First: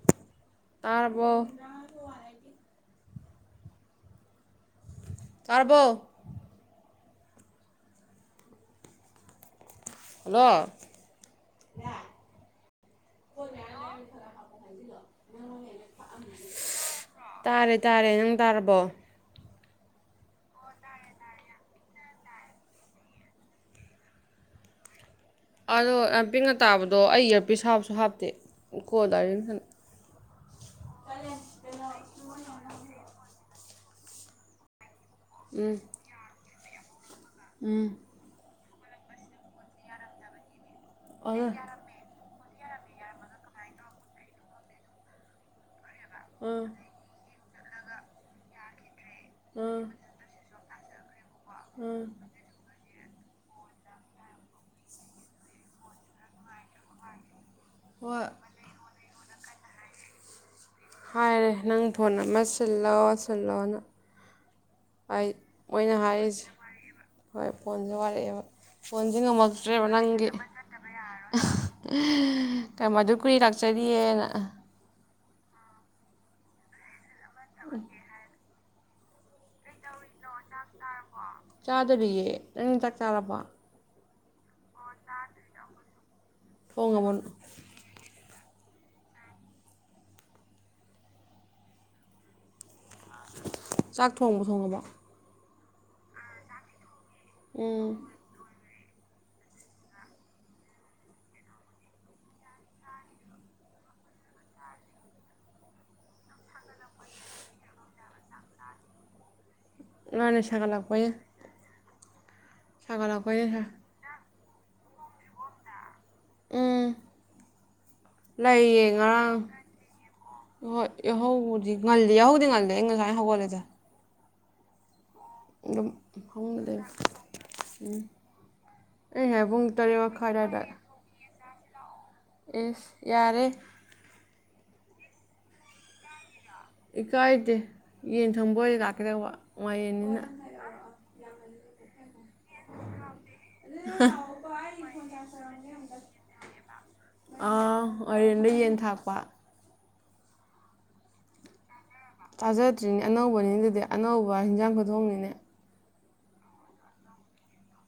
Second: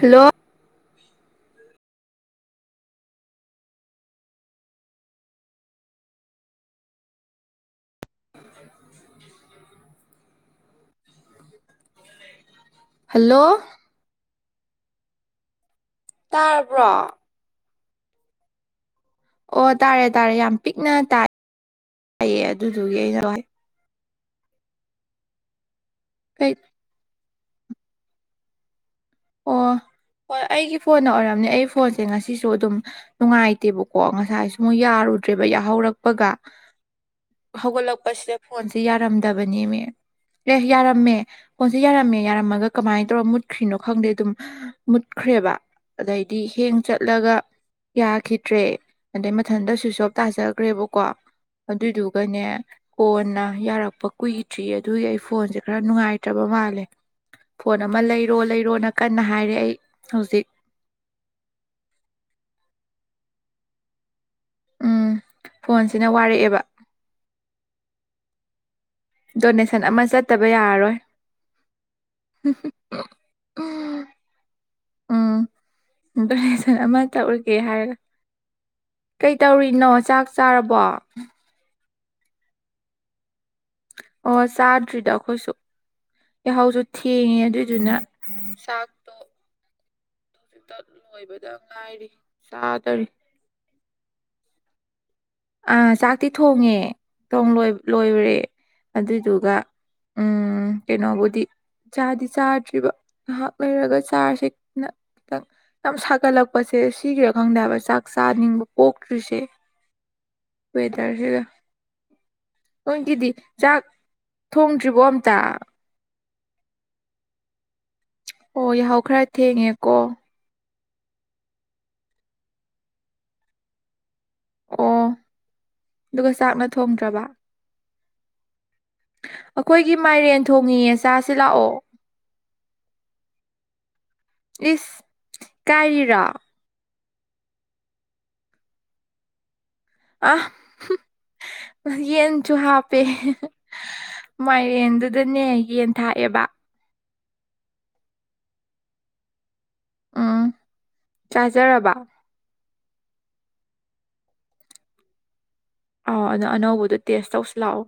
hello ꯇꯥꯔꯕꯣ ꯇꯥꯔꯕꯣ hello hello [unintelligible] ꯇꯥꯔꯕ꯭ꯔꯣ ꯇꯥꯔꯦ ꯇꯥꯔꯦ ꯅꯪ ꯇꯥꯔꯕꯣ ꯑꯣ ꯇꯥꯔꯦ ꯇꯥꯔꯦ ꯌꯥꯝ ꯄꯤꯛꯅ ꯇꯥꯏꯌꯦ ꯑꯗꯨꯗꯨꯒꯤ ꯑꯩꯅ ꯑꯗꯣ ꯌꯥꯝ ꯄꯤꯛꯅ ꯍꯥꯏꯐꯦꯠ ꯇꯥꯕꯗꯣ ꯑꯩ ꯏꯌꯥꯔꯄꯤꯁ ꯍꯥꯞꯁꯨ ꯍꯥꯞꯇꯦ ꯀꯣꯗꯥꯏꯔꯤ ꯈꯟ ꯑꯣ ꯍꯣꯏ ꯑꯩꯒꯤ ꯐꯣꯟꯅ ꯑꯣꯏꯔꯝꯅꯤ ꯑꯩ ꯐꯣꯟꯁꯦ ꯉꯁꯤꯁꯨ ꯑꯗꯨꯝ ꯅꯨꯡꯉꯥꯏ ꯇꯦꯕꯀꯣ ꯉꯁꯥꯏꯁꯨ ꯃꯨꯛ ꯌꯥꯔꯨꯗ꯭ꯔꯦꯕ ꯎꯝ ꯌꯥꯍꯧꯔꯛꯄꯒ ꯎꯝ ꯍꯧꯒꯠꯂꯛꯄꯁꯤꯗ ꯐꯣꯟꯁꯦ ꯌꯥꯔꯝꯗꯕꯅꯦꯃꯦ ꯑꯦ ꯌꯥꯔꯝꯃꯦ ꯑꯗꯨ ꯐꯣꯟꯁꯦ ꯌꯥꯔꯝꯃꯦ ꯌꯥꯔꯝꯃ ꯑ ꯀꯃꯥꯏꯅ ꯇꯧꯔꯒ ꯃꯨꯠꯈ꯭ꯔꯤꯅꯣ ꯈꯪꯗꯦ ꯑꯗꯨꯝ ꯃꯨꯠꯈ꯭ꯔꯦꯕ ꯑꯗꯩꯗꯤ ꯎꯝ ꯍꯦꯡ ꯆꯠꯂꯒ ꯌꯥꯈꯤꯗ꯭ꯔꯦ ꯑꯗꯩ ꯃꯊꯟꯗ ꯎꯝ ꯁ꯭ꯋꯨꯏꯁꯣꯞ ꯇꯥꯖꯒ꯭ꯔꯦꯕꯀꯣ ꯎꯝ ꯑꯗꯨꯏꯗꯨꯒꯅꯦ ꯀꯣꯟꯅ ꯌꯥꯔꯛꯄ ꯀꯨꯏꯗ꯭ꯔꯤꯌꯦ ꯑꯗꯨꯒꯤ ꯑꯩ ꯐꯣꯟꯁꯦ ꯈꯔ ꯅꯨꯡꯉꯥꯏꯇ꯭ꯔꯕ ꯃꯥꯜꯂꯦ ꯐꯣꯟ ꯑꯃ ꯍꯣꯏ ꯂꯩꯔꯣ ꯂꯩ ꯀꯟꯅ ꯍꯥꯏꯔꯦ ꯑꯩ ꯍꯧꯖꯤꯛ ꯍꯥꯏꯔꯦ ꯅꯪ ꯐꯣꯟ ꯑꯃ ꯁꯤꯜꯂꯣ ꯁꯤꯜꯂꯣꯅ ꯎꯝ ꯑꯩ ꯃꯣꯏꯅ ꯐꯣꯟꯁꯤꯅ ꯍꯥꯏꯔꯤꯁꯦ ꯋꯥꯔꯛꯑꯦꯕ ꯍꯣꯏ ꯐꯣꯟꯁꯨ ꯋꯥꯔꯛꯑꯦꯕ ꯐꯣꯟꯁꯤ ꯗꯣꯅꯦꯁꯟ ꯉꯝꯃꯛꯇ꯭ꯔꯦꯕ ꯑꯃ ꯅꯪꯒꯤ ꯌꯥꯔꯣꯏ ꯆꯠꯇꯕ ꯌꯥꯔꯔꯣꯏ ꯀꯝ ꯑꯗꯨ ꯀꯨꯏ ꯂꯥꯛꯆꯔꯤꯌꯦꯅ ꯎꯝ ꯗꯣꯅꯦꯁꯟ ꯑꯃ ꯇꯧꯔꯒꯦ ꯍꯥꯏꯔꯒ ꯀꯩ ꯇꯧꯔꯤꯅꯣ ꯆꯥꯛ ꯆꯥꯔꯕꯣ ꯆꯥꯗꯔꯤꯌꯦ ꯅꯪ ꯆꯥꯛ ꯆꯥꯔꯕꯣ ꯑꯣ ꯆꯥꯗ꯭ꯔꯤꯗ ꯑꯈꯣꯏꯁꯨ ꯌꯥꯍꯧꯁꯨ ꯊꯣꯡꯉꯕꯣ ꯊꯦꯡꯉꯦ ꯑꯗꯨꯏꯗꯨꯅ ꯆꯥꯛꯇꯣ ꯍꯧꯖꯤꯛꯇ ꯂꯣꯏꯕꯗ ꯉꯥꯏꯔꯤ ꯆꯥꯗꯔꯤ ꯆꯥꯛ ꯊꯣꯡꯕꯨ ꯊꯣꯡꯉꯕꯣ ꯑꯥ ꯆꯥꯛꯇꯤ ꯊꯣꯡꯉꯦ ꯎꯝ ꯂꯣꯏꯔꯦ ꯑꯗꯨꯏꯗꯨꯒ ꯎꯝ ꯀꯩꯅꯣꯕꯨꯗꯤ ꯆꯥꯗꯤ ꯆꯥꯗ꯭ꯔꯤꯕ ꯉꯥꯍꯥꯛ ꯂꯩꯔꯒ ꯆꯥꯥꯔꯁꯦꯅ ꯈꯤꯇꯪ ꯌꯥꯝ ꯁꯥꯒꯠꯂꯛꯄꯁꯦ ꯁꯤꯒꯤꯔꯥ ꯈꯪꯗꯦ ꯍꯥꯏꯕ ꯆꯥꯛ ꯆꯥꯅꯤꯡꯕ ꯄꯣꯛꯇ꯭ꯔꯤꯁꯦ ꯃꯥꯅꯤ ꯁꯥꯒꯠ ꯂꯛꯄꯩ ꯋꯦꯗꯔꯁꯤꯒ ꯅꯣꯏꯒꯤꯗꯤ ꯆꯥꯛ ꯊꯣꯡꯗ꯭ꯔꯤꯕꯣ ꯑꯝꯇ ꯎꯝ ꯑꯣ ꯂꯩꯌꯦ ꯌꯥꯍꯧ ꯈꯔ ꯉꯔꯥꯡ ꯊꯦꯡꯉꯦꯀꯣ ꯍꯣꯏ ꯌꯥꯍꯧꯗꯤ ꯉꯜꯂꯤ ꯌꯥꯍꯧꯗꯤ ꯉꯜꯂꯦ ꯑꯩ ꯉꯁꯥꯏ ꯍꯧꯒꯠꯂꯁꯦ ꯑꯣ ꯑꯗꯨꯝ ꯑꯗꯨꯒ ꯆꯥꯛꯅ ꯐꯃꯨꯠꯗ ꯂꯩ ꯎꯝ ꯑꯈꯣꯏꯒꯤ ꯃꯥꯏꯔꯦꯟ ꯑꯗꯥꯏꯗ ꯊꯣꯡꯉꯤꯌꯦ ꯆꯥꯁꯤ ꯂꯥꯛꯑꯣ ꯑꯦꯁ ꯌꯥꯔꯦ ꯏꯁ ꯀꯥꯏꯔꯤꯔꯣ ꯏꯀꯥꯏꯗꯦ ꯌꯦꯟ ꯊꯣꯡꯕꯣꯏ ꯂꯥꯛꯀꯦ ꯇꯧꯕ ꯑ ꯌꯦꯟ ꯁꯨ ꯍꯥꯞꯄꯦ ꯃꯥꯏꯔꯦꯟꯗꯨꯗꯅꯦ ꯌꯦꯟ ꯊꯥꯛꯑꯦꯕ ꯑꯥ ꯃꯥꯏꯔꯦꯟꯗꯣ ꯌꯦꯟ ꯊꯥꯛꯄ ꯎꯝ ꯆꯥꯖꯔꯕ ꯊꯥꯖꯗ꯭ꯔꯤꯅꯦ ꯑꯅꯧꯕꯅꯤ ꯑꯗꯨꯗꯤ ꯑꯅꯧꯕ ꯍꯤꯟꯖꯥꯡ ꯈꯨꯊꯣꯡꯅꯤꯅꯦ ꯑ ꯑꯗꯨꯗꯣ ꯑꯅꯧꯕꯗꯣ ꯇꯦꯁ ꯇꯧꯁꯨ ꯂꯥꯛꯑꯣ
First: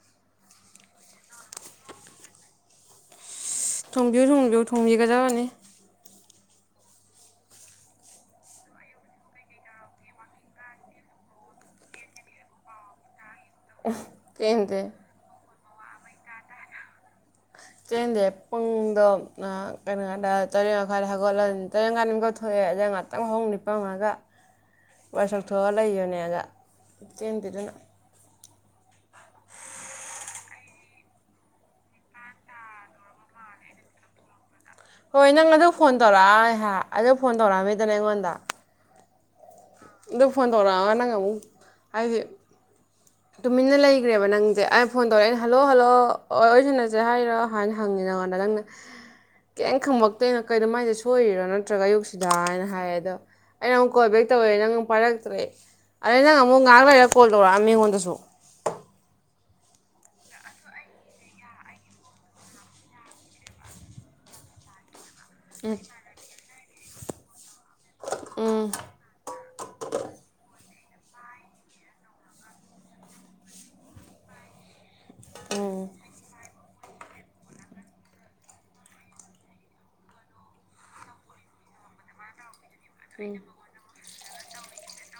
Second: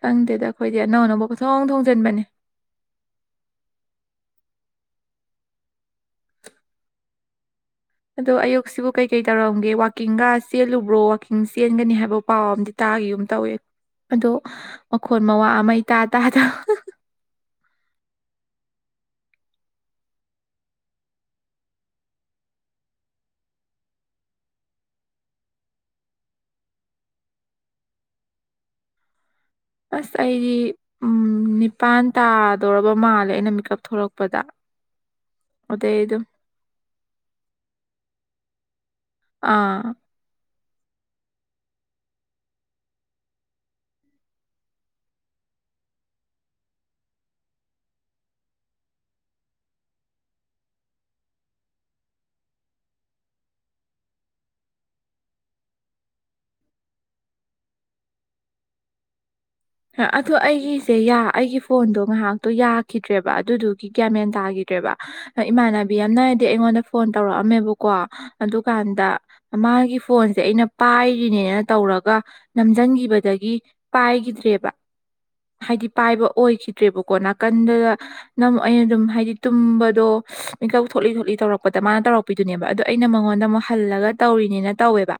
ꯈꯪꯗꯦꯗ ꯑꯩꯈꯣꯏꯗꯤ ꯑꯅꯧ ꯑꯅꯧꯕ ꯈꯨꯊꯣꯡ ꯊꯣꯡꯖꯤꯟꯕꯅꯤ ꯊꯣꯡꯕꯤꯨ ꯊꯣꯡꯕꯤꯨ ꯊꯣꯡꯕꯤꯒꯖ ꯃꯅꯤ ꯑꯗꯣ ꯑꯌꯨꯛꯁꯤꯕꯨ ꯀꯩꯀꯩ ꯇꯧꯔꯝꯒꯦ ꯋꯥꯋꯥꯛꯀꯤꯡꯒ ꯆꯦꯜꯂꯨꯕ꯭ꯔꯣ ꯋꯥꯋꯥꯛꯀꯤꯡ ꯆꯦꯟꯒꯅꯤ ꯍꯥꯏꯕ ꯄꯥꯎ ꯑꯝ ꯇꯥꯈꯤꯨꯝ ꯇꯧꯋꯤ ꯑꯗꯣ ꯀꯩꯝꯇ ꯃꯈꯣ ꯃꯋꯥ ꯑꯃꯇꯥ ꯇꯥꯗ ꯁꯦ ꯄꯨꯡꯗꯣ ꯀꯩꯅꯣꯗ ꯇꯔꯦꯠ ꯃꯈꯥꯏꯗ ꯊꯒꯠꯂꯅꯤ ꯇꯔꯦꯠ ꯃꯈꯥꯏ ꯑꯃꯀꯊꯑꯦ ꯉꯥꯏꯍꯥꯛꯇꯪ ꯍꯧꯍ ꯅꯤꯄꯃꯒ ꯋꯥꯥꯏꯁꯛ ꯊꯣꯛꯑ ꯂꯩꯌꯣꯅꯦꯒ ꯆꯦꯟꯗꯦꯗꯅ ꯑꯁ ꯑꯩꯗꯤ ꯅꯤꯄꯥꯟ ꯇꯥꯗꯧꯔꯕ ꯃꯥꯜꯂꯦ ꯑꯩꯅ ꯃꯤꯀꯞ ꯊꯣꯛꯂꯛꯄꯗ ꯍꯣꯏ ꯅꯪ ꯑꯗꯨ ꯐꯣꯟ ꯑꯗꯩ ꯑꯗꯨꯝ ꯇꯧꯔꯛꯑ ꯑꯗꯨ ꯐꯣꯟ ꯇꯧꯔꯛꯑꯝꯃꯤꯗꯅ ꯑꯩꯉꯣꯟꯗ ꯑꯥ ꯇꯧꯣꯔꯥ ꯅꯉ ꯑꯃ ꯍꯥꯏꯁ ꯇꯨꯃꯤꯟꯅ ꯂꯩꯈ꯭ꯔꯦꯕ ꯅꯪꯁꯦ ꯑꯩꯅ ꯐꯣꯟ ꯇꯧꯔꯛꯑꯦꯅ ꯍꯜꯂꯣ ꯍꯜꯂꯣ ꯑꯣꯏꯁꯤꯅꯁꯦ ꯍꯥꯏꯔꯣ ꯍꯥꯏꯅ ꯍꯪꯉ ꯀ ꯉꯥꯟꯅꯅ ꯀꯩꯝ ꯈꯪꯃꯛꯇꯣꯏꯅꯣ ꯀꯩꯅꯣ ꯃꯥꯏꯁꯦ ꯁꯣꯏꯔꯤꯔꯣ ꯅꯠꯇ꯭ꯔꯒ ꯑꯌꯨꯛꯁꯤꯗꯥ ꯍꯥꯏꯅ ꯍꯥꯏꯌꯦ ꯑꯗꯣ ꯑꯩ ꯅꯪꯨ ꯀꯣꯜ ꯦꯛ ꯇꯧꯔꯦ ꯅꯪ ꯄꯥꯏꯔꯛꯇ꯭ꯔꯦ ꯑꯗꯩ ꯅꯪ ꯑꯃꯨꯛ ꯉꯥꯏꯍꯥꯛ ꯂꯩꯔ ꯀꯣꯜ ꯇꯧꯔꯛꯑ ꯃꯤꯉꯣꯟꯗꯁꯨ ꯑꯗꯨꯣ ꯑꯩꯒꯤꯁꯦ ꯑꯩꯒꯤ ꯐꯣꯟꯗꯣ ꯉꯥꯏꯍꯥꯛꯇꯣ ꯌꯥꯈꯤꯗ꯭ꯔꯦꯕ ꯑꯗꯨꯗꯨꯒꯤ ꯒꯦꯃꯦꯟꯗꯥꯒꯤ ꯭ꯔꯦꯕ ꯏꯃꯥꯟꯅꯕꯤ ꯌꯥꯝꯅꯔꯗꯤ ꯑꯩꯉꯣꯟꯗ ꯐꯣꯟ ꯇꯧꯔꯛꯑꯝꯃꯦꯕ ꯀꯣ ꯎꯝ ꯑꯗꯨꯀꯥꯟꯗ ꯃꯥꯒꯤ ꯐꯣꯟꯁꯦ ꯑꯩꯅ ꯄꯥꯏꯔꯤꯅꯦꯅ ꯇꯧꯔꯒ ꯅꯝꯁꯤꯟꯈꯤꯕꯗꯒꯤ ꯄꯥꯏꯈꯤꯗ꯭ꯔꯦꯕ ꯎꯝ ꯍꯥꯏꯗꯤ ꯄꯥꯏꯕ ꯑꯣꯏꯈꯤꯗ ꯠꯇ꯭ꯔꯦꯕꯀꯣ ꯅꯥꯀꯟꯗꯨꯗ ꯅꯪ ꯑꯩꯅ ꯑꯗꯨꯝ ꯍꯥꯏꯗꯤ ꯇꯨꯝꯕꯗꯣ ꯃꯤꯀꯧ ꯊꯣꯛꯂꯤ ꯊꯣꯛꯣꯂꯤ ꯇꯧꯔꯛꯄꯗ ꯃꯥꯅ ꯇꯧꯔꯛꯄꯤꯗꯨꯅꯦꯕꯗꯣ ꯑꯩꯅ ꯃꯉꯣꯟꯗ ꯑꯃꯨꯛ ꯍꯜꯂꯒ ꯇꯧꯔꯤꯅꯦꯅ ꯇꯧꯋꯦꯕ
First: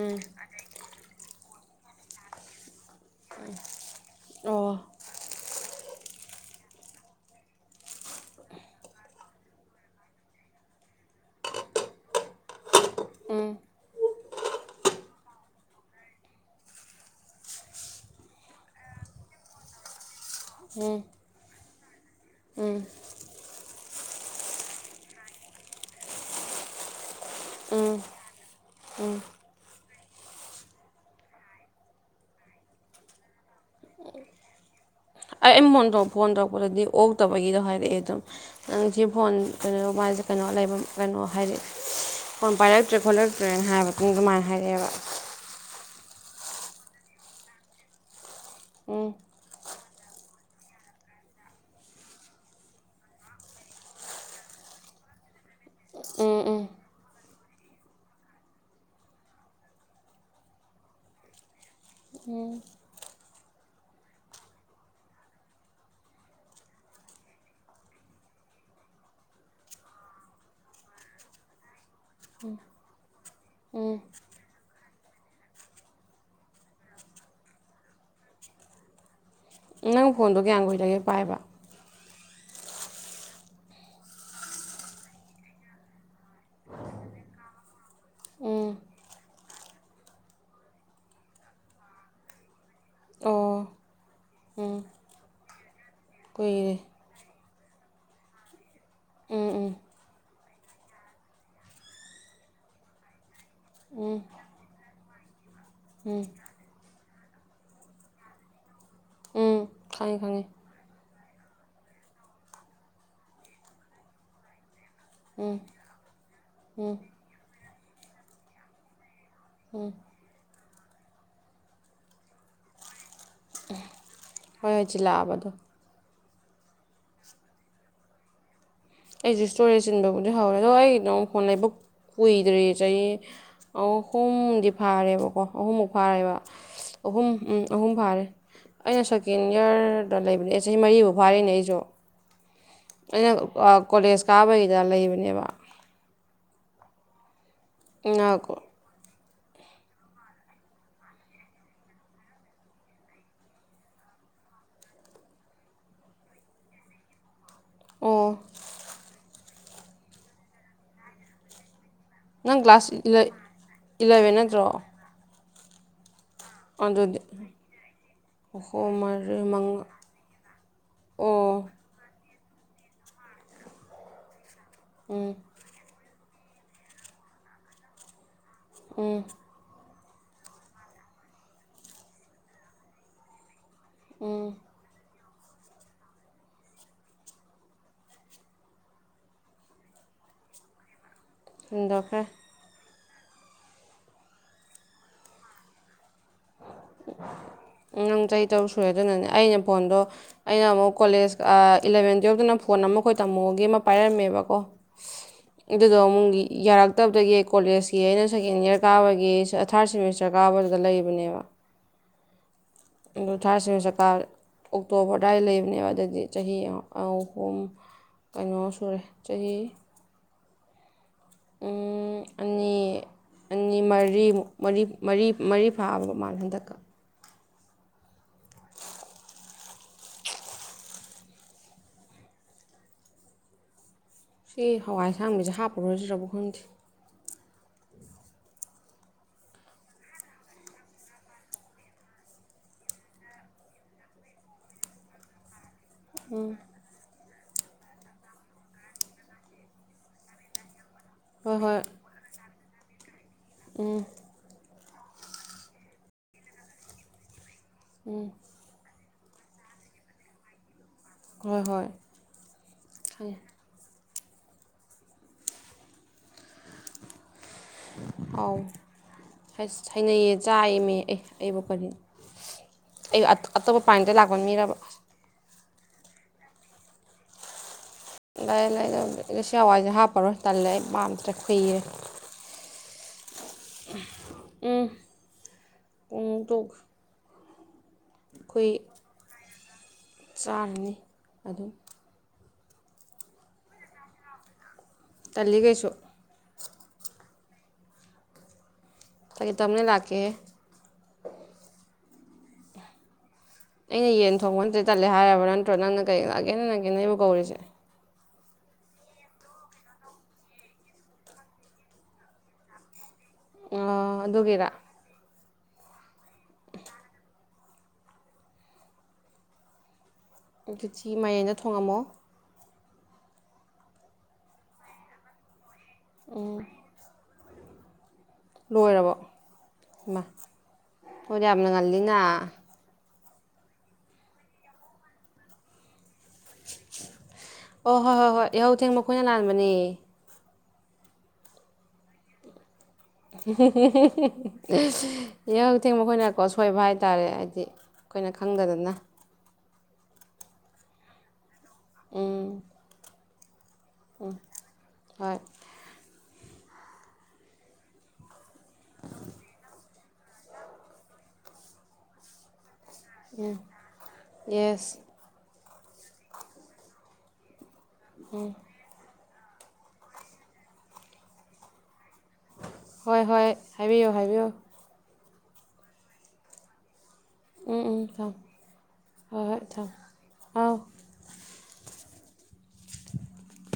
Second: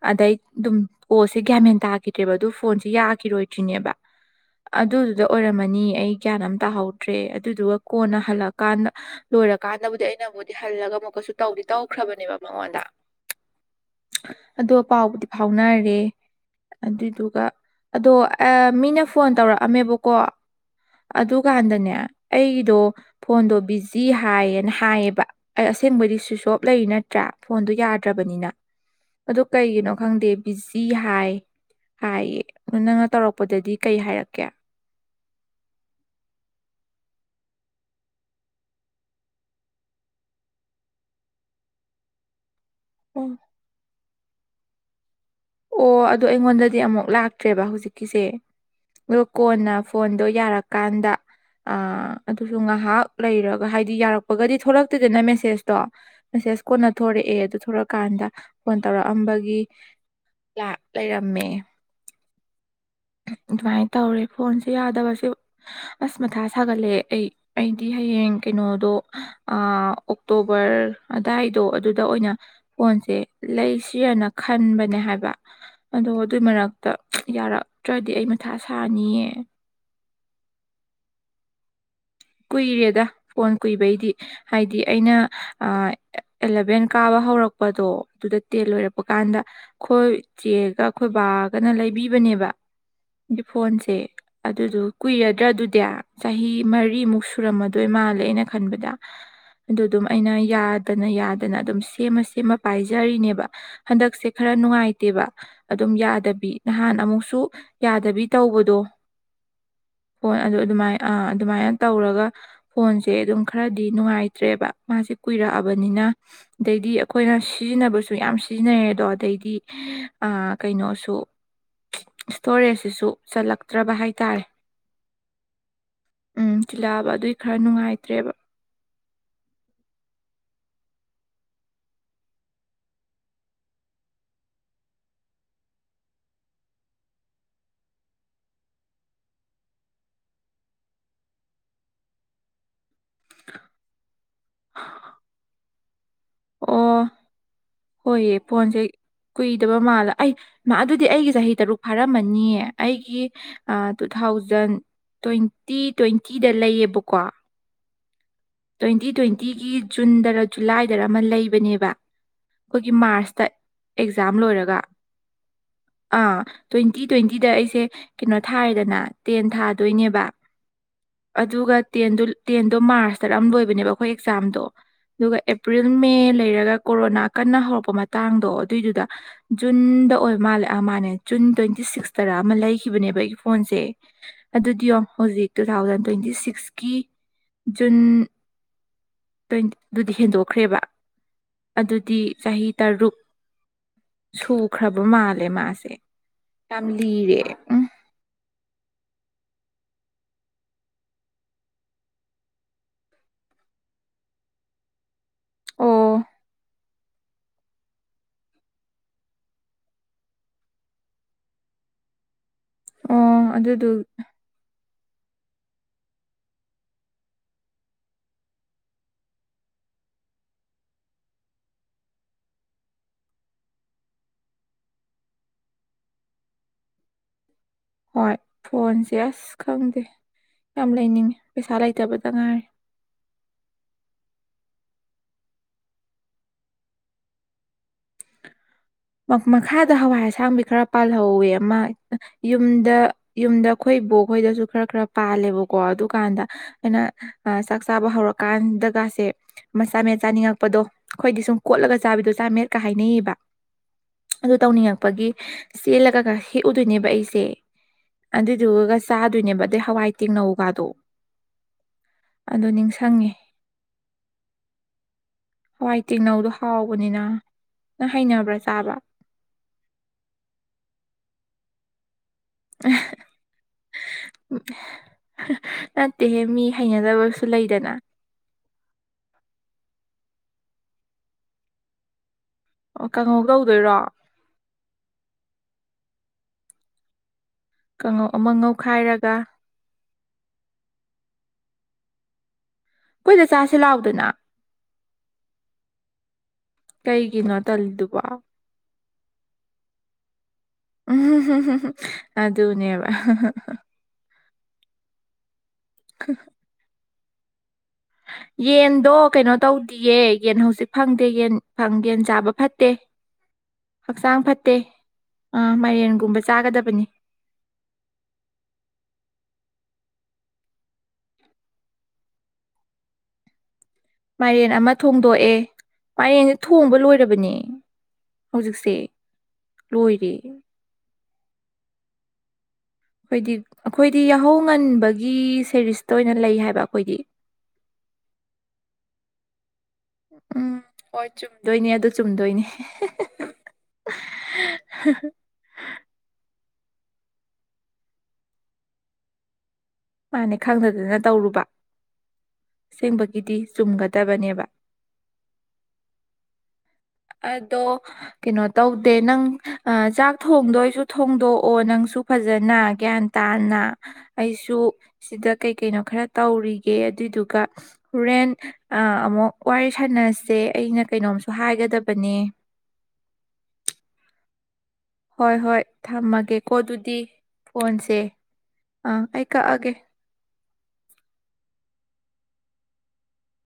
ꯎꯝ ꯑꯗꯩ ꯑꯗꯨꯝ ꯀꯣꯁꯦ ꯁꯤ ꯒꯌꯥꯃꯦꯟ ꯇꯥꯈꯤꯗ꯭ꯔꯦꯕ ꯑꯗꯨ ꯐꯣꯟꯁꯤ ꯌꯥꯛ ꯭ꯔꯤꯅꯦꯕ ꯑꯣ ꯑꯗꯨꯗꯨꯗ ꯑꯣꯏꯔꯝꯃꯅꯤ ꯑꯩ ꯒ꯭ꯌꯥꯟ ꯑꯃ ꯇꯥꯍꯧꯗ꯭ꯔꯦ ꯑꯗꯨꯗꯨꯒ ꯀꯣꯟꯅ ꯍꯜꯂꯛꯀꯥꯟꯗ ꯂꯣꯏꯔꯀꯥꯟꯗꯕꯨꯗꯤ ꯑꯩꯅꯕꯨꯗꯤ ꯍꯜꯂꯒ ꯑꯃꯨꯛꯀ ꯇꯧꯈ꯭ꯔꯕꯅꯦꯕ ꯃꯉꯣꯟꯗ ꯎꯝ ꯑ ꯄꯥꯎꯕꯨꯗꯤ ꯐ ꯐꯥꯎꯅꯔꯦ ꯑꯗꯨꯏꯗꯨꯒ ꯑꯗꯣ ꯃꯤꯅ ꯐꯣꯟ ꯇꯧꯔꯛꯑꯝꯃꯦꯕꯀꯣ ꯎꯝ ꯑꯗꯨꯀꯥꯟꯗꯅꯦ ꯑꯩꯗꯣ ꯎꯝ ꯐꯣꯟꯗꯣ ꯕꯤꯖꯤ ꯍꯥꯏꯌꯦꯅ ꯍꯥꯏꯌꯦꯕ ꯑꯩ ꯑꯁꯦꯡꯕꯗꯤ ꯁ꯭ꯋꯤꯤꯁ ꯑꯣꯐ ꯂꯩꯔꯤꯅ ꯅꯠꯇ꯭ꯔꯥ ꯐꯣꯟꯗꯨ ꯎꯝ ꯌꯥꯗ꯭ꯔꯕꯅꯤꯅ ꯑꯗꯨ ꯀꯩꯒꯤꯅꯣ ꯈꯪꯗꯦ ꯕꯤꯖꯤ ꯍꯥꯏ ꯍꯥꯏꯌꯦ ꯑꯗꯨ ꯅꯪꯅ ꯇꯧꯔꯛꯄꯗꯗꯤ ꯀꯩ ꯍꯥꯏꯔꯛꯀꯦ ꯑꯩ ꯐꯣꯟꯗ ꯐꯣꯟ ꯇꯧꯔꯛꯄꯗꯗꯤ ꯑꯣ ꯇꯧꯕꯒꯤꯗꯣ ꯍꯥꯏꯔꯛꯑꯦ ꯑꯗꯨꯝ ꯅꯪ ꯁꯤ ꯐꯣꯟ ꯀꯩꯅꯣꯁꯦ ꯀꯩꯅꯣ ꯂꯩꯕ ꯀꯩꯅꯣ ꯍꯥꯏꯔꯛꯑꯦ ꯐꯣꯟ ꯄꯥꯏꯔꯛꯇ꯭ꯔꯦ ꯑꯣ ꯈꯣꯠꯂꯛꯇ꯭ꯔꯦꯅ ꯍꯥꯏꯕ ꯃꯇꯨꯡ ꯑꯗꯨꯃꯥꯏꯅ ꯍꯥꯏꯔꯛꯑꯦꯕ ꯑꯣ ꯑꯗꯨꯗ ꯑꯩꯉꯣꯟꯗꯗꯤ ꯑꯃꯨꯛ ꯂꯥꯛꯇ꯭ꯔꯦꯕ ꯍꯧꯖꯤꯛꯀꯤꯁꯦ ꯎꯝ ꯑꯣ ꯀꯣꯟꯅ ꯐꯣꯟꯗꯣ ꯌꯥꯔꯀꯥꯟꯗ ꯑ ꯑꯗꯨꯁꯨ ꯉꯥꯏꯍꯥꯛ ꯂꯩꯔꯒ ꯍꯥꯏꯗꯤ ꯌꯥꯔꯛꯄꯒꯗꯤ ꯊꯣꯛꯂꯛꯇꯦꯗꯅ ꯃꯦꯁꯦꯁꯇꯣ ꯎꯝ ꯦꯁ ꯎꯝ ꯀꯣꯟꯅ ꯊꯣꯔꯛꯑꯦ ꯑꯗꯨ ꯊꯂꯛꯑꯀꯥꯟꯗ ꯐꯣꯟ ꯇꯧꯔꯛꯑꯝꯕꯒꯤ ꯂꯩꯔꯝꯃꯦ ꯎꯝ ꯑꯗꯨꯃꯥꯏꯅ ꯇꯧꯔꯦ ꯐꯣꯟꯁꯦ ꯌꯥꯗꯕꯁꯦ ꯑꯁ ꯃꯊꯥ ꯁꯥꯒꯠꯂꯛꯑꯦ ꯑꯩ ꯑꯩꯗꯤ ꯍꯩꯡ ꯍꯌꯦꯡ ꯀꯩꯅꯣꯗꯣ ꯑꯣꯛꯇꯣꯕꯔ ꯑꯗꯨꯗꯥꯋꯥꯏꯗꯣ ꯑꯗꯨꯗ ꯑꯣꯏꯅ ꯐꯣꯟꯁ ꯎꯝ ꯂꯩꯁꯤ ꯍꯥꯏꯅ ꯈꯟꯕꯅꯦ ꯍꯥꯏꯕ ꯑꯗꯣ ꯑꯗꯨꯏ ꯃꯔꯛꯇ ꯌꯥꯔꯛ ꯅꯠꯇ꯭ꯔꯗꯤ ꯑꯩ ꯃꯊꯥ ꯁꯥꯅꯤꯌꯦ ꯅꯪ ꯐꯣꯟꯗꯣ ꯀꯌꯥꯝ ꯀꯨꯏꯗꯒꯦ ꯄꯥꯏꯕ ꯀꯨꯏꯔꯦꯗ ꯐꯣꯟ ꯀꯨꯏꯕꯩꯗꯤ ꯍꯥꯏꯗꯤ ꯑꯩꯅ ꯑꯦꯂꯚꯦꯟ ꯀꯥꯕ ꯍꯧꯔꯛꯄꯗꯣ ꯑꯗꯨꯗ ꯇꯦꯜ ꯎꯝ ꯂꯣꯏꯔꯛꯄ ꯀꯥꯟꯗ ꯑꯩꯈꯣꯏ ꯆꯦꯒ ꯑꯩꯈꯣꯏ ꯕꯥꯒꯅ ꯂꯩꯕꯤꯕ ꯅꯦꯕ ꯑꯣ ꯐꯣꯟꯁꯦ ꯑꯗꯨ ꯎꯝ ꯀꯨꯏꯔꯗ꯭ꯔꯥ ꯑꯗꯨꯗꯤ ꯆꯍꯤ ꯀꯨꯏꯔꯦ ꯃꯔꯤ ꯃꯨꯛ ꯁꯨꯔꯝꯃꯗꯣꯏ ꯃꯥꯜꯂꯦꯅ ꯈꯟꯕꯗ ꯎꯝ ꯎꯝ ꯑꯗꯨꯗꯨꯝ ꯑꯩꯅ ꯌꯥꯗꯅ ꯌꯥꯗꯅ ꯑꯗꯨꯝ ꯁꯦꯝꯃ ꯁꯦꯝꯃ ꯄꯥꯏꯖꯔꯤꯅꯦꯕ ꯍꯟꯗꯛꯁꯦ ꯈꯔ ꯅꯨꯡꯉꯥꯏꯇꯦꯕ ꯑꯗꯨꯝ ꯎꯝ ꯌꯥꯗꯕꯤ ꯅꯍꯥꯟ ꯑꯃꯨꯛꯁꯨ ꯌꯥꯗꯕꯤ ꯇꯧꯕꯗꯣ ꯎꯝ ꯈꯪꯉꯦ ꯐꯣꯟ ꯈꯪꯉꯦ ꯑꯗꯨ ꯑꯗꯨꯃꯥꯏ ꯑꯥ ꯑꯗꯨꯃꯥꯏꯅ ꯇꯧꯔꯒ ꯐꯣꯟꯁꯦ ꯑꯗꯨꯝ ꯈꯔꯗꯤ ꯅꯨꯡꯉꯥꯏꯇ꯭ꯔꯦꯕ ꯃꯥꯁꯦ ꯎꯝ ꯀꯨꯏꯔꯛꯑꯕꯅꯤꯅ ꯑꯗꯩꯗꯤ ꯎꯝ ꯑꯩꯈꯣꯏꯅ ꯁꯤꯖꯤꯟꯅꯕꯁꯨ ꯌꯥꯝ ꯁꯤꯖꯤꯟꯅꯩꯦ ꯑꯗꯣ ꯑꯗꯩꯗꯤ ꯀꯩꯅꯣꯁꯨ ꯏꯁꯇꯣꯔꯦꯖꯁꯤꯁꯨ ꯆꯠꯂꯛꯇ꯭ꯔꯕ ꯍꯥꯏ ꯍꯣꯏ ꯍꯣꯏ ꯆꯤꯜꯂꯥꯛꯑꯕꯗꯣ ꯎꯝ ꯊꯤꯜꯂꯛꯑꯕ ꯑꯗꯨꯏ ꯈꯔ ꯅꯨꯡꯉꯥꯏꯇ꯭ꯔꯦꯕ ꯑꯩꯁꯦ ꯏꯁꯇꯣꯔꯦ ꯆꯤꯟꯕꯕꯨꯗꯤ ꯍꯧꯔꯦ ꯑꯗꯣ ꯑꯩ ꯅꯣꯡ ꯐꯣꯟ ꯂꯩꯕꯛ ꯀꯨꯏꯗ꯭ꯔꯤ ꯆꯍꯤ ꯑꯍꯨꯝꯗꯤ ꯐꯥꯔꯦꯕꯀꯣ ꯑꯍꯨꯝꯃꯨꯛ ꯐꯥꯔꯦꯕ ꯑꯍꯨꯝ ꯎꯝ ꯑꯍꯨꯝ ꯐꯥꯔꯦ ꯑꯩꯅ ꯁꯦꯀꯦꯟ ꯌꯔꯗ ꯂꯩꯕꯅꯦ ꯆꯍꯤ ꯃꯔꯤꯐꯥꯎ ꯐꯥꯔꯤꯅꯦ ꯑꯩꯁꯨ ꯑꯩꯅ ꯀꯣꯂꯦꯖ ꯀꯥꯕꯒꯤꯗ ꯂꯩꯕꯅꯦꯕ ꯑꯣ ꯍꯣꯏꯌꯦ ꯅ- ꯐꯣꯟꯁꯦ ꯀꯨꯏꯗꯕ ꯃꯥꯜꯂ ꯑꯩ ꯃꯥ ꯑꯗꯨꯗꯤ ꯑꯩꯒꯤ ꯆꯍꯤ ꯇꯔꯨꯛ ꯐꯥꯔꯝꯃꯅꯤꯌꯦ ꯑꯩꯒꯤ ꯇꯨ ꯊꯥꯎ ꯊꯥꯎꯖꯟ ꯇ꯭ꯋꯦꯟꯇꯤ ꯇ꯭ꯋꯦꯟꯇꯤꯗ ꯂꯩꯌꯦꯕꯀꯣ ꯑꯣ ꯇ꯭ꯋꯦꯟꯇꯤ ꯇ꯭ꯋꯦꯟꯇꯤꯒꯤ ꯖꯨꯟꯗꯔ ꯖꯨꯂꯥꯏꯗꯔ ꯑꯃ ꯂꯩꯕꯅꯦꯕ ꯅꯪ ꯑꯩꯈꯣꯏꯒꯤ ꯀ꯭ꯂꯥꯁ ꯏꯂ- ꯃꯥꯔꯁꯇ ꯏꯂꯚꯦꯟ ꯑꯦꯛꯖꯥꯝ ꯅꯠꯇ꯭ꯔꯣ ꯂꯣꯏꯔꯒ ꯑꯥ ꯇ꯭ꯋꯦꯟꯇꯤ ꯑꯗꯨꯗꯤ ꯇ꯭ꯋꯦꯟꯇꯤꯗ ꯑꯩꯁꯦ ꯀꯩꯅꯣ ꯑꯍꯨꯝ ꯊꯥꯔꯦꯗꯅ ꯃꯔꯤ ꯇꯦꯟ ꯃꯉꯥ ꯊꯥꯗꯣꯏꯅꯦꯕ ꯑꯣ ꯑꯗꯎꯒꯠꯇ ꯇꯦꯟꯗꯣ ꯃꯥꯔꯁ ꯇꯔ ꯑꯃ ꯂꯣꯏꯕꯅꯦꯕ ꯑꯩꯈꯣꯏ ꯑꯦꯛꯖꯥꯝꯗꯣ ꯎꯝ ꯑꯗꯨꯒ ꯑꯦꯄ꯭ꯔꯤꯜ ꯃꯦ ꯂꯩ ꯀ ꯎꯝ ꯍꯧ ꯍ ꯃꯥꯜꯂ ꯃꯥꯅꯦ ꯖꯨꯟ ꯇ꯭ꯋꯦꯟꯇꯤ ꯁꯤꯛꯁꯇꯔꯥ ꯑꯃ ꯂꯩꯈꯤꯕꯅꯦꯕ ꯑꯩꯒꯤ ꯐꯣꯟꯁꯦ ꯎꯝ ꯑꯗꯨꯗꯤꯌꯣ ꯍꯧꯖꯤꯛ ꯇꯨ ꯊꯥꯎꯖꯟ ꯇ꯭ꯋꯦꯟꯇꯤ ꯁꯤꯛꯁꯀꯤ ꯖꯨꯟ ꯇ꯭ꯋꯦꯟ ꯑꯗꯨꯗꯤ ꯍꯦꯟꯗꯣꯛꯈ꯭ꯔꯦꯕ ꯑꯗꯨꯗꯤ ꯍꯨꯟꯗꯣꯛꯈ꯭ꯔꯦ ꯆꯍꯤ ꯇꯔꯨꯛ ꯁꯨꯈ꯭ꯔꯕ ꯃꯥꯜꯂꯦ ꯃꯥꯁꯦ ꯇꯝꯂꯤꯔꯦ ꯎꯝ ꯅꯪ ꯆꯍꯤ ꯇꯔꯨꯛ ꯁꯨꯔꯦ ꯑꯗꯨꯅꯅꯦ ꯑꯩꯅ ꯐꯣꯟꯗꯣ ꯑꯩꯅ ꯑꯃꯨꯛ ꯀꯣꯂꯦꯖ ꯏꯂꯕꯦꯟ ꯇꯨꯌꯦꯜꯞꯇꯅ ꯐꯣꯟ ꯑꯃꯈꯣꯏ ꯇꯝꯃꯣꯒꯤ ꯑꯃ ꯄꯥꯏꯔꯝꯃꯦꯕ ꯀꯣ ꯑꯣ ꯑꯗꯨꯗꯣ ꯑꯃꯨꯛ ꯌꯥꯔꯛꯇꯕꯗꯒꯤ ꯀꯣꯂꯦꯖꯀꯤ ꯑꯩꯅ ꯁꯦꯀꯦꯟ ꯏꯌꯥꯔ ꯀꯥꯕꯒꯤ ꯊꯥꯔꯠ ꯁꯦꯃꯤꯁꯇꯔ ꯆꯀꯥꯔꯕꯗ ꯂꯩꯕꯅꯦꯕ ꯑꯗꯨ ꯑꯣ ꯊꯥꯁꯤ ꯑꯗꯨꯗꯨ ꯆꯀꯥ ꯑꯣꯛꯇꯣꯕ ꯑ ꯑꯗꯨꯋꯥꯏ ꯂꯩꯕꯅꯦꯕ ꯑꯗꯨꯗꯤ ꯆꯍꯤ ꯑꯍꯨꯝ ꯀꯩꯅꯣ ꯁꯨꯔꯦ ꯆꯍꯤ ꯎꯝ ꯑꯅꯤ ꯑꯅꯤ ꯃꯔꯤꯃꯨꯛ ꯃꯔꯤ ꯃꯔꯤ ꯃꯔꯤ ꯐꯥꯕ ꯃꯥꯜ ꯍꯟꯗꯛꯀ ꯍꯣꯏ ꯐꯣꯟꯁꯦ ꯑꯁ ꯈꯪꯗꯦ ꯌꯥꯝ ꯂꯩꯅꯤꯡꯉꯤ ꯄꯩꯁꯥ ꯂꯩꯇꯕꯗ ꯉꯥꯏꯔ ꯁꯤ ꯍꯋꯥꯏ ꯑꯁꯥꯡꯕꯤꯁꯦ ꯍꯥꯞꯄꯔꯣꯏꯁꯤ꯭ꯔꯕꯨ ꯈꯟꯗꯦ ꯃꯈꯥꯗ ꯍꯋꯥꯏ ꯑꯁꯥꯡꯕꯤ ꯈꯔ ꯄꯥꯜꯍꯧꯋꯤ ꯑꯃ ꯌꯨꯝꯗ ꯌꯨꯝꯗ ꯑꯩꯈꯣꯏ ꯕꯈꯣꯏꯗꯁꯨ ꯈꯔ ꯈꯔ ꯄꯥꯜꯂꯦꯕꯀꯣ ꯑꯗꯨꯀꯥꯟꯗ ꯑꯩꯅ ꯆꯥꯛ ꯆꯥꯕ ꯍꯧꯔꯀꯥꯟꯗꯒꯁꯦ ꯃꯆꯥ ꯃꯌꯥ ꯆꯥꯅꯤꯡꯉꯛꯄꯗꯣ ꯑꯩꯈꯣꯏꯗꯤ ꯁꯨꯝ ꯍꯣꯏ ꯍꯣꯏ ꯀꯣꯠꯂꯒ ꯆꯥꯕꯤꯗꯣ ꯆꯥꯃꯦꯦꯠꯀ ꯍꯥꯏꯅꯩꯌꯦꯕ ꯑꯗꯨ ꯇꯧꯅꯤꯡꯉꯛ ꯒꯤ ꯆꯦꯜꯂꯒ ꯍꯦꯛꯎꯗꯣꯏꯅꯦꯕ ꯑꯩꯁꯦ ꯑꯗꯨꯏꯗꯨꯒ ꯆꯥꯗꯣꯏꯅꯦꯕ ꯑꯗꯩ ꯍꯋꯥꯏ ꯇꯦꯡꯅꯧꯒꯗꯣ ꯍꯣꯏ ꯍꯣꯏ ꯍꯏ ꯇꯦꯡꯅꯧꯗꯣ ꯍꯥꯎꯕꯅꯤꯅ ꯅꯪ ꯍꯩꯅꯕ꯭ꯔꯥ ꯆꯥꯕ ꯍꯥꯏꯅꯩꯌꯦ ꯆꯥꯏꯃꯦ ꯑꯦ ꯑꯩꯕꯨ ꯀꯔꯤ ꯑꯩ ꯑꯇꯣꯞꯄ ꯄꯥꯗ ꯂꯥꯛꯄ ꯃꯤꯔꯕ ꯅꯠꯇꯦꯍꯦ ꯃꯤ ꯍꯩꯅꯗꯕꯁꯨ ꯂꯩꯗꯅ ꯂꯥꯏ ꯂꯥꯏꯁꯤ ꯍꯋꯥꯏꯁꯦ ꯍꯥꯞꯄꯔꯣꯏ ꯇꯜꯂꯦ ꯑꯩ ꯄꯝꯇ꯭ꯔ ꯈꯨꯨꯏꯔꯦ ꯑꯣ ꯀꯩꯅꯧ ꯇꯧꯗꯣꯏꯔꯣ ꯄꯨꯡ ꯇꯣꯛ ꯀꯥꯡꯉꯧ ꯑꯃ ꯉꯧꯈꯥꯏꯔꯒ ꯆꯥꯔꯅꯤ ꯑꯗꯨꯝ ꯑꯩꯈꯣꯏꯗ ꯆꯁꯤꯦ ꯂꯥꯛꯗꯅ ꯇꯜꯂꯤ ꯀꯩꯁꯨ ꯀꯩꯒꯤꯅꯣ ꯇꯜꯂꯤꯗꯨꯕ ꯇꯗꯒꯤꯦ ꯇꯝꯅꯦ ꯂꯥꯛ ꯀꯩ ꯑꯗꯨ ꯑꯗꯨꯅꯦꯕ ꯑꯩꯅ ꯌꯦꯟ ꯊꯣꯡꯕ ꯅꯠꯇ꯭ꯔ ꯇꯠꯂꯦ ꯍꯥꯏꯔꯕ꯭ꯔ ꯅꯠꯇ꯭ꯔꯣ ꯅꯪꯅ ꯀꯩ ꯂꯥꯛꯒꯦꯅ ꯅꯪꯒꯦ ꯅꯕꯨ ꯀꯧꯔꯤꯁꯦ ꯎ ꯌꯦꯟꯗꯣ ꯀꯩꯅꯣ ꯇꯧꯗꯌꯦ ꯌꯦꯟ ꯍꯧꯖꯤꯛ ꯐꯪꯗꯦ ꯌꯦꯟ ꯌꯦꯟ ꯆꯥꯕ ꯐꯠꯇꯦ ꯍꯛꯆꯥꯡ ꯑꯗꯨꯒꯤꯔ ꯐꯠꯇꯦ ꯑꯥ ꯃꯌꯦꯦꯟꯒꯨꯝꯕ ꯆꯥꯒꯗꯕꯅꯤ ꯑꯗꯨ ꯆꯤ ꯃꯌꯥꯌꯦꯩꯅ ꯊꯣꯡꯉꯝꯃꯣ ꯃꯥꯏꯔꯦꯟ ꯑꯃ ꯊꯣꯡꯗꯣꯛꯑꯦ ꯃꯥꯏꯔꯦꯟꯁꯦ ꯊꯣꯡꯕ ꯂꯣꯏꯔꯕꯅꯦ ꯍꯧꯖꯤꯛꯁꯦ ꯂꯣꯏꯔꯕꯣ ꯏꯃ ꯂꯣꯏꯔꯦ ꯍꯗꯤ ꯌꯥꯝꯅ ꯉꯜꯂꯤꯅ ꯑꯩꯈꯣꯏꯗꯤ ꯑꯩꯈꯣꯏꯗꯤ ꯌꯥꯍꯧ ꯉꯟꯕꯒꯤ ꯁꯦꯔꯤꯁ ꯑꯣ ꯍꯣꯏ ꯍꯣꯏ ꯍꯣꯏ ꯏꯍꯧ ꯊꯦꯡꯕꯣꯏꯅ ꯂꯥꯟꯕꯅꯦ ꯎꯝ ꯍꯣꯏ ꯆꯨꯝꯗꯣꯏꯅꯤ ꯑꯗꯨ ꯆꯨꯝꯗꯣꯏꯅꯤ ꯏ ꯍꯧ ꯊꯦꯡ ꯃꯈꯣꯏꯅ ꯀꯁ ꯁꯣꯏꯕ ꯍꯥꯏꯇꯥꯔꯦ ꯍꯥꯏꯗꯤ ꯑꯩꯈꯣꯏꯅ ꯈꯪꯗꯗꯅ ꯃꯥꯅꯤ ꯈꯪꯗꯗꯅ ꯇꯧꯔꯨꯕ ꯎꯝ ꯕꯒꯤꯗꯤ ꯆꯨꯝꯒꯗꯕꯅꯦꯕ ꯍꯣꯏ ꯑꯗꯣ ꯀꯩꯅꯣ ꯇꯧꯗꯦ ꯅꯪ ꯑ ꯆꯥꯛ ꯊꯣꯡꯗꯣ ꯑꯩꯁꯨ ꯊꯣꯡꯗꯣꯛꯑꯣ ꯅꯪꯁꯨ ꯐꯖꯅ ꯒ꯭ꯌꯥꯟ ꯇꯥꯅ ꯑꯩꯁꯨ ꯌꯦꯁ ꯁꯤꯗ ꯀꯩ ꯀꯩꯅꯣ ꯈꯔ ꯇꯧꯔꯤꯒꯦ ꯑꯗꯨꯏꯗꯨꯒ ꯔꯣꯔꯦꯟ ꯑꯃꯨꯛ ꯋꯥꯔꯤ ꯁꯥꯟꯅꯁꯦ ꯑꯩꯅ ꯀꯩꯅꯣꯝꯁꯨ ꯍꯥꯏꯒꯗꯕ ꯍꯣꯏ ꯍꯣꯏ ꯍꯥꯏꯕꯤꯌꯣ ꯍꯥꯏꯕꯤꯌꯨ ꯍꯣꯏ ꯍꯣꯏ ꯊꯝꯃꯒꯦꯀꯣ ꯑꯗꯨꯗꯤ ꯎꯝ ꯎꯝ ꯐꯣꯟꯁꯦ ꯊꯝꯃꯣ ꯑꯪ ꯑꯩ ꯍꯣꯏ ꯍꯣꯏ ꯀꯛꯑꯒꯦ ꯊꯝꯃꯣ ꯑꯥꯎ [unintelligible]